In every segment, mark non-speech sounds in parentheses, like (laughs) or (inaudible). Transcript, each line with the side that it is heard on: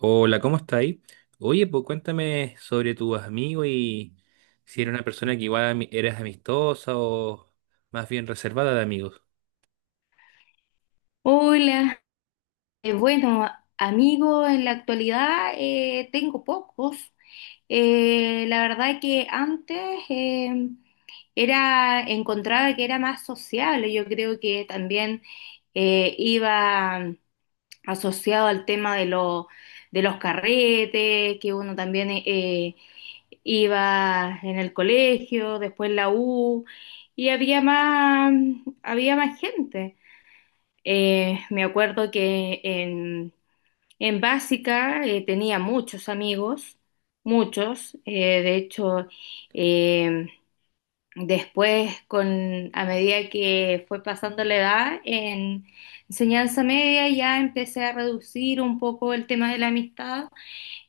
right: Hola, ¿cómo estáis? Oye, pues cuéntame sobre tus amigos y si eres una persona que igual eres amistosa o más bien reservada de amigos.
left: Hola. Eh, bueno, amigo, en la actualidad tengo pocos. La verdad que antes eh, encontraba que era más sociable. Yo creo que también iba asociado al tema de, de los carretes, que uno también iba en el colegio, después la U, y había más gente. Me acuerdo que en básica tenía muchos amigos, muchos. De hecho, eh, después, a medida que fue pasando la edad, en enseñanza media ya empecé a reducir un poco el tema de la amistad.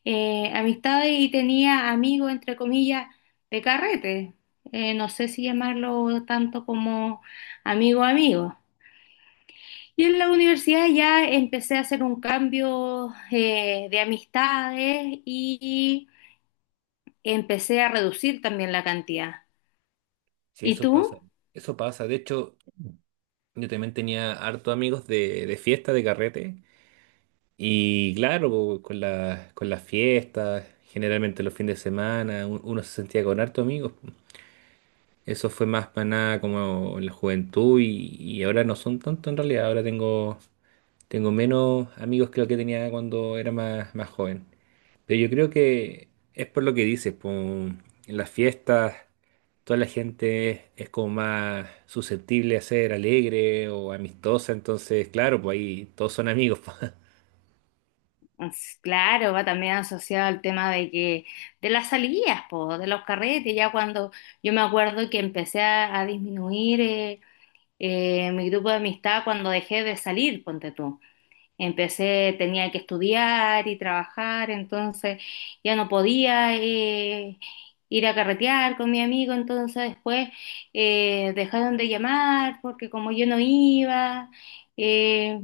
left: Amistad y tenía amigos, entre comillas, de carrete. No sé si llamarlo tanto como amigo amigo. Yo en la universidad ya empecé a hacer un cambio de amistades y empecé a reducir también la cantidad.
right: Sí,
left: ¿Y
right: eso pasa.
left: tú?
right: Eso pasa. De hecho, yo también tenía harto amigos de fiesta, de carrete. Y claro, pues, con las fiestas, generalmente los fines de semana, uno se sentía con harto amigos. Eso fue más para nada como en la juventud y ahora no son tanto en realidad. Ahora tengo Tengo menos amigos que lo que tenía cuando era más joven. Pero yo creo que es por lo que dices, po, en las fiestas toda la gente es como más susceptible a ser alegre o amistosa, entonces claro, pues ahí todos son amigos, po. (laughs)
left: Pues, claro, va también asociado al tema de que de las salidas, po, de los carretes, ya cuando yo me acuerdo que empecé a disminuir mi grupo de amistad cuando dejé de salir, ponte tú. Empecé, tenía que estudiar y trabajar, entonces ya no podía ir a carretear con mi amigo, entonces después dejaron de llamar porque como yo no iba, eh,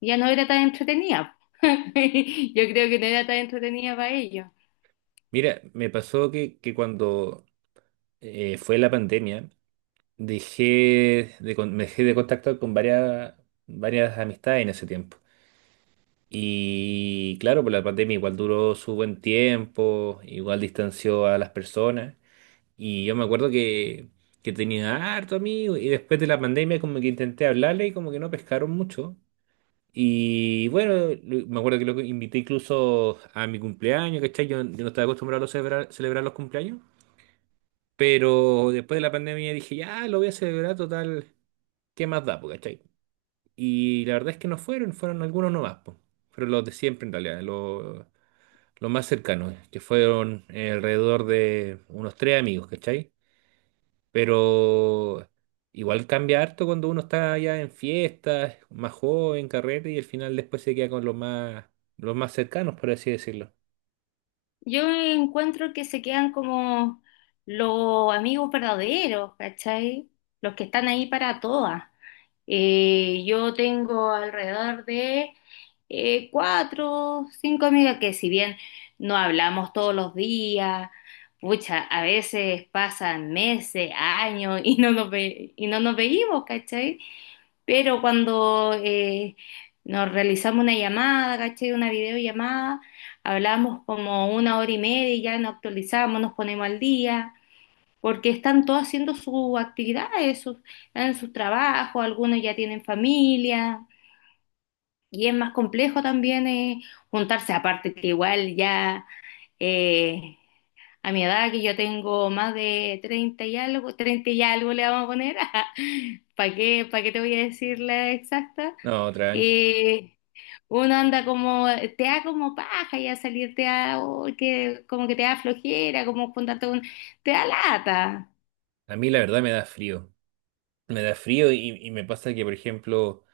left: ya no era tan entretenida. (laughs) Yo creo que no era tan entretenida para ellos.
right: Mira, me pasó que cuando fue la pandemia, dejé me dejé de contactar con varias amistades en ese tiempo. Y claro, pues la pandemia igual duró su buen tiempo, igual distanció a las personas. Y yo me acuerdo que tenía harto amigo y después de la pandemia como que intenté hablarle y como que no pescaron mucho. Y bueno, me acuerdo que lo invité incluso a mi cumpleaños, ¿cachai? Yo no estaba acostumbrado a celebrar los cumpleaños, pero después de la pandemia dije, ya, lo voy a celebrar total, ¿qué más da, po, cachai? Y la verdad es que no fueron, fueron algunos nomás, po. Fueron los de siempre en realidad, los... Lo más cercano, que fueron alrededor de unos tres amigos, ¿cachai? Pero igual cambia harto cuando uno está ya en fiestas, más joven, carrete, y al final después se queda con los los más cercanos, por así decirlo.
left: Yo encuentro que se quedan como los amigos verdaderos, ¿cachai? Los que están ahí para todas. Yo tengo alrededor de cuatro, cinco amigas que si bien no hablamos todos los días, pucha, a veces pasan meses, años y y no nos veíamos, ¿cachai? Pero cuando nos realizamos una llamada, ¿cachai? Una videollamada, hablamos como una hora y media y ya nos actualizamos, nos ponemos al día porque están todos haciendo sus actividades, sus, están en sus trabajos, algunos ya tienen familia, y es más complejo también juntarse, aparte que igual ya eh, a mi edad, que yo tengo más de 30 y algo le vamos a poner, (laughs) para qué te voy a decir la exacta?
right: No, tranqui.
left: Eh, Uno anda como, te da como paja ya salir, te da, oh, que, como que te da flojera, como juntarte con, te da lata.
right: A mí la verdad me da frío. Me da frío y me pasa que, por ejemplo,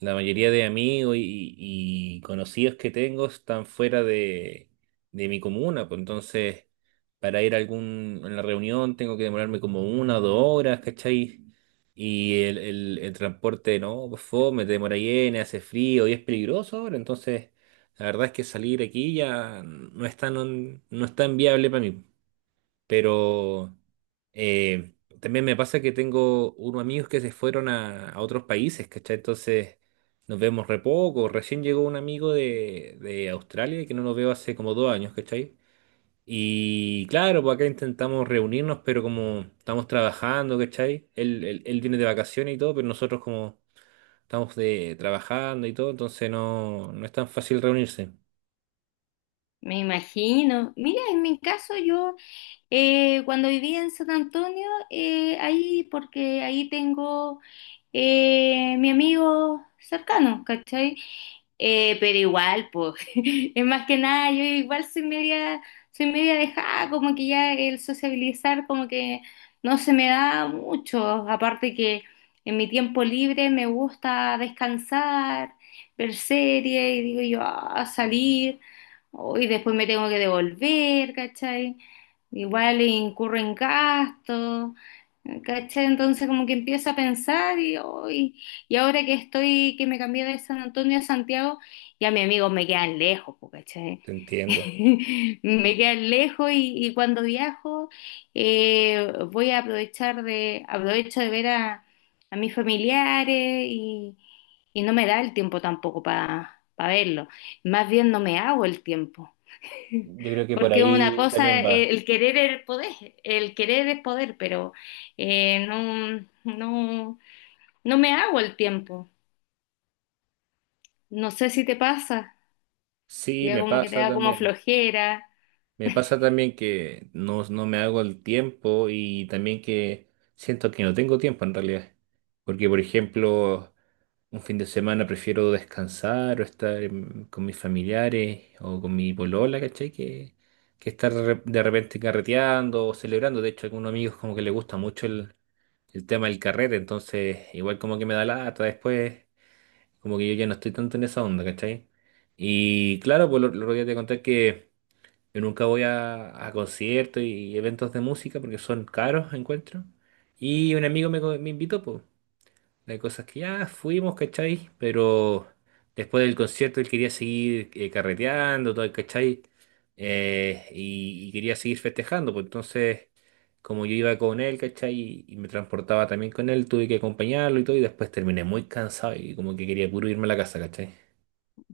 right: la mayoría de amigos y conocidos que tengo están fuera de mi comuna, pues entonces para ir a a la reunión tengo que demorarme como 1 o 2 horas, ¿cachai? Y el transporte, no, pues fome, te demora llena, hace frío y es peligroso ahora, entonces la verdad es que salir aquí ya no es tan viable para mí. Pero eh, también me pasa que tengo unos amigos que se fueron a otros países, ¿cachai? Entonces nos vemos re poco. Recién llegó un amigo de Australia que no lo veo hace como 2 años, ¿cachai? Y claro, pues acá intentamos reunirnos, pero como estamos trabajando, ¿cachai? Él viene de vacaciones y todo, pero nosotros como estamos trabajando y todo, entonces no es tan fácil reunirse.
left: Me imagino. Mira, en mi caso yo cuando vivía en San Antonio, ahí porque ahí tengo mi amigo cercano, ¿cachai? Pero igual, pues, (laughs) es más que nada, yo igual soy media dejada, como que ya el sociabilizar como que no se me da mucho. Aparte que en mi tiempo libre me gusta descansar, ver series y digo yo, "Ah, salir y después me tengo que devolver, ¿cachai? Igual incurro en gastos, ¿cachai?" Entonces como que empiezo a pensar y, hoy y ahora que estoy, que me cambié de San Antonio a Santiago, ya mis amigos me quedan lejos, po, ¿cachai?
right: Te entiendo.
left: (laughs) Me quedan lejos y cuando viajo voy a aprovechar de, aprovecho de ver a mis familiares y no me da el tiempo tampoco para verlos. Más bien no me hago el tiempo.
right: Yo creo
left: (laughs)
right: que por
left: Porque una
right: ahí
left: cosa,
right: también va.
left: el querer es el poder, el querer es poder, pero eh, no, no, no me hago el tiempo. No sé si te pasa, que
right: Sí,
left: ya
right: me
left: como que te
right: pasa
left: da como
right: también.
left: flojera.
right: Me pasa también que no me hago el tiempo y también que siento que no tengo tiempo en realidad. Porque, por ejemplo, un fin de semana prefiero descansar o estar con mis familiares o con mi polola, ¿cachai? Que estar de repente carreteando o celebrando. De hecho, a algunos amigos como que les gusta mucho el tema del carrete, entonces igual como que me da lata después, como que yo ya no estoy tanto en esa onda, ¿cachai? Y claro, pues lo otro día te conté que... Yo nunca voy a conciertos y eventos de música porque son caros, encuentro. Y un amigo me invitó, pues. Hay cosas que ya fuimos, ¿cachai? Pero después del concierto él quería seguir carreteando, todo, ¿cachai? Y quería seguir festejando, pues entonces, como yo iba con él, ¿cachai? Y me transportaba también con él, tuve que acompañarlo y todo, y después terminé muy cansado y como que quería puro irme a la casa, ¿cachai?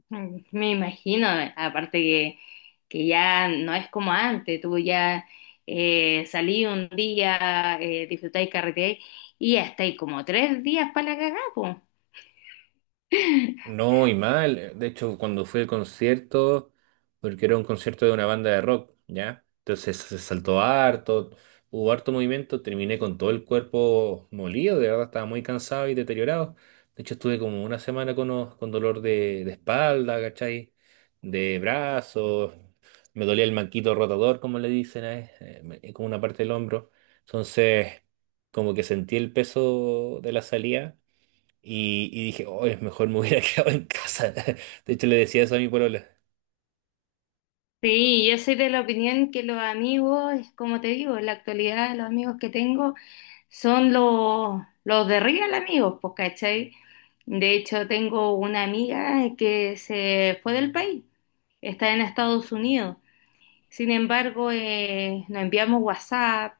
left: Mm, me imagino, aparte que ya no es como antes, tú ya salí un día, disfrutáis carreteáis y ya estáis como tres días para la cagada, po.
right: No, y mal. De hecho, cuando fui al concierto, porque era un concierto de una banda de rock, ¿ya? Entonces se saltó harto, hubo harto movimiento, terminé con todo el cuerpo molido, de verdad estaba muy cansado y deteriorado. De hecho, estuve como una semana con dolor de espalda, ¿cachai? De brazos, me dolía el manquito rotador, como le dicen, ¿eh? Como una parte del hombro. Entonces, como que sentí el peso de la salida. Y dije, oh, es mejor me hubiera (laughs) quedado en casa. De hecho, le decía eso a mi polola.
left: Sí, yo soy de la opinión que los amigos, es como te digo, en la actualidad los amigos que tengo son los de real amigos, pues, ¿cachai? De hecho, tengo una amiga que se fue del país, está en Estados Unidos. Sin embargo, nos enviamos WhatsApp,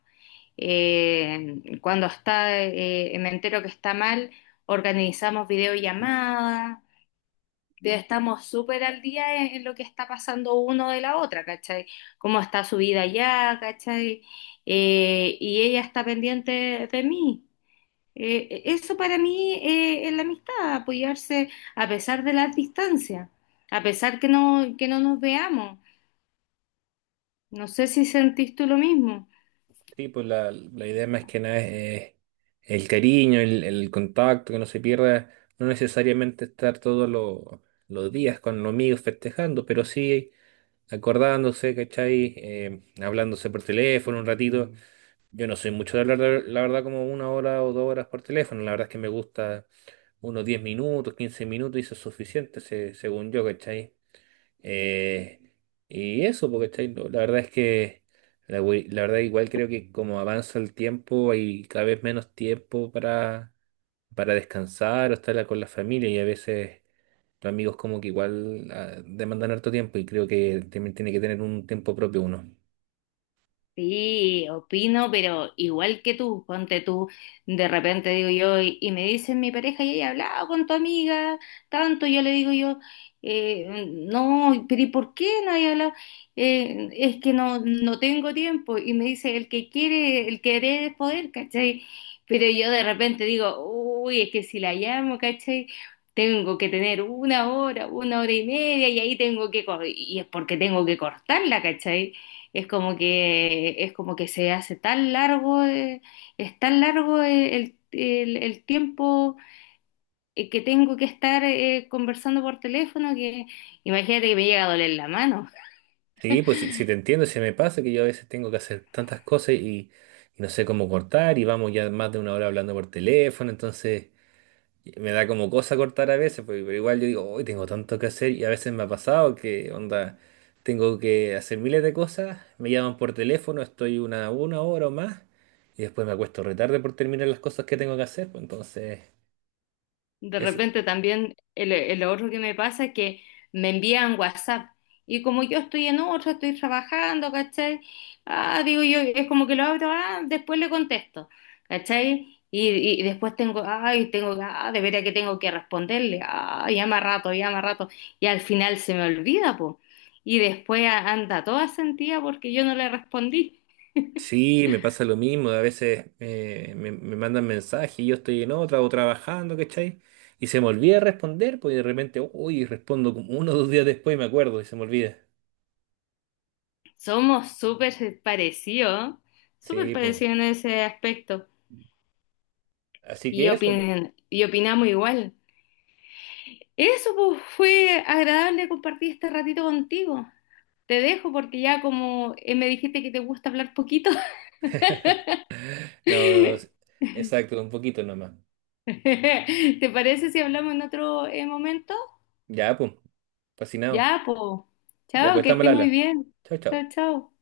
left: me entero que está mal, organizamos videollamadas estamos súper al día en lo que está pasando uno de la otra, ¿cachai? Cómo está su vida allá, ¿cachai? Y ella está pendiente de mí. Eso para mí es la amistad, apoyarse a pesar de las distancias, a pesar que no nos veamos. No sé si sentís tú lo mismo.
right: Sí, pues la idea más que nada es el cariño, el contacto, que no se pierda. No necesariamente estar todos los días con los amigos festejando, pero sí acordándose, ¿cachai? Hablándose por teléfono un ratito. Yo no soy mucho de hablar, la verdad, como 1 hora o 2 horas por teléfono. La verdad es que me gusta unos 10 minutos, 15 minutos, y eso es suficiente, según yo, ¿cachai? Eh, y eso, porque ¿cachai? No, la verdad es que la verdad igual creo que como avanza el tiempo hay cada vez menos tiempo para descansar o estar con la familia y a veces los amigos como que igual ah, demandan harto tiempo y creo que también tiene que tener un tiempo propio uno.
left: Sí, opino, pero igual que tú, ponte tú, de repente digo yo, y me dicen mi pareja, y he hablado con tu amiga, tanto, yo le digo yo, no, pero ¿y por qué no hay hablado? Es que no, no tengo tiempo, y me dice, el que quiere, el querer es poder, ¿cachai? Pero yo de repente digo, uy, es que si la llamo, ¿cachai? Tengo que tener una hora y media, y ahí tengo y es porque tengo que cortarla, ¿cachai? Es como que se hace tan largo, es tan largo el tiempo que tengo que estar conversando por teléfono que imagínate que me llega a doler la mano.
right: Sí, pues si te entiendo, se me pasa que yo a veces tengo que hacer tantas cosas y no sé cómo cortar y vamos ya más de 1 hora hablando por teléfono, entonces... Me da como cosa cortar a veces, porque- pero igual yo digo, hoy tengo tanto que hacer y a veces me ha pasado que, onda, tengo que hacer miles de cosas, me llaman por teléfono, estoy una hora o más y después me acuesto retarde por terminar las cosas que tengo que hacer. Pues entonces,
left: De
right: es,
left: repente también el otro que me pasa es que me envían WhatsApp y como yo estoy en otra, estoy trabajando, ¿cachai? Ah, digo yo, es como que lo abro, ah, después le contesto, ¿cachai? Y después tengo, ay, tengo, ah, de veras que tengo que responderle, ah, llama rato, y al final se me olvida, po. Y después anda toda sentida porque yo no le respondí. (laughs)
right: sí, me pasa lo mismo, a veces me mandan mensajes y yo estoy en otra o trabajando, ¿cachai? Y se me olvida responder, pues y de repente, uy, respondo como 1 o 2 días después y me acuerdo y se me olvida.
left: Somos súper
right: Sí, pues.
left: parecidos en ese aspecto.
right: Así
left: Y,
right: que eso, pues.
left: y opinamos igual. Eso pues fue agradable compartir este ratito contigo. Te dejo porque ya como me dijiste que te gusta hablar poquito.
right: (laughs)
left: (laughs)
right: No, exacto, un poquito nomás.
left: ¿Te parece si hablamos en otro momento?
right: Ya, pues, fascinado.
left: Ya, pues.
right: Ya,
left: Chao,
right: pues,
left: que
right: estamos al
left: estés muy
right: habla.
left: bien.
right: Chao,
left: Chao,
right: chao.
left: chao.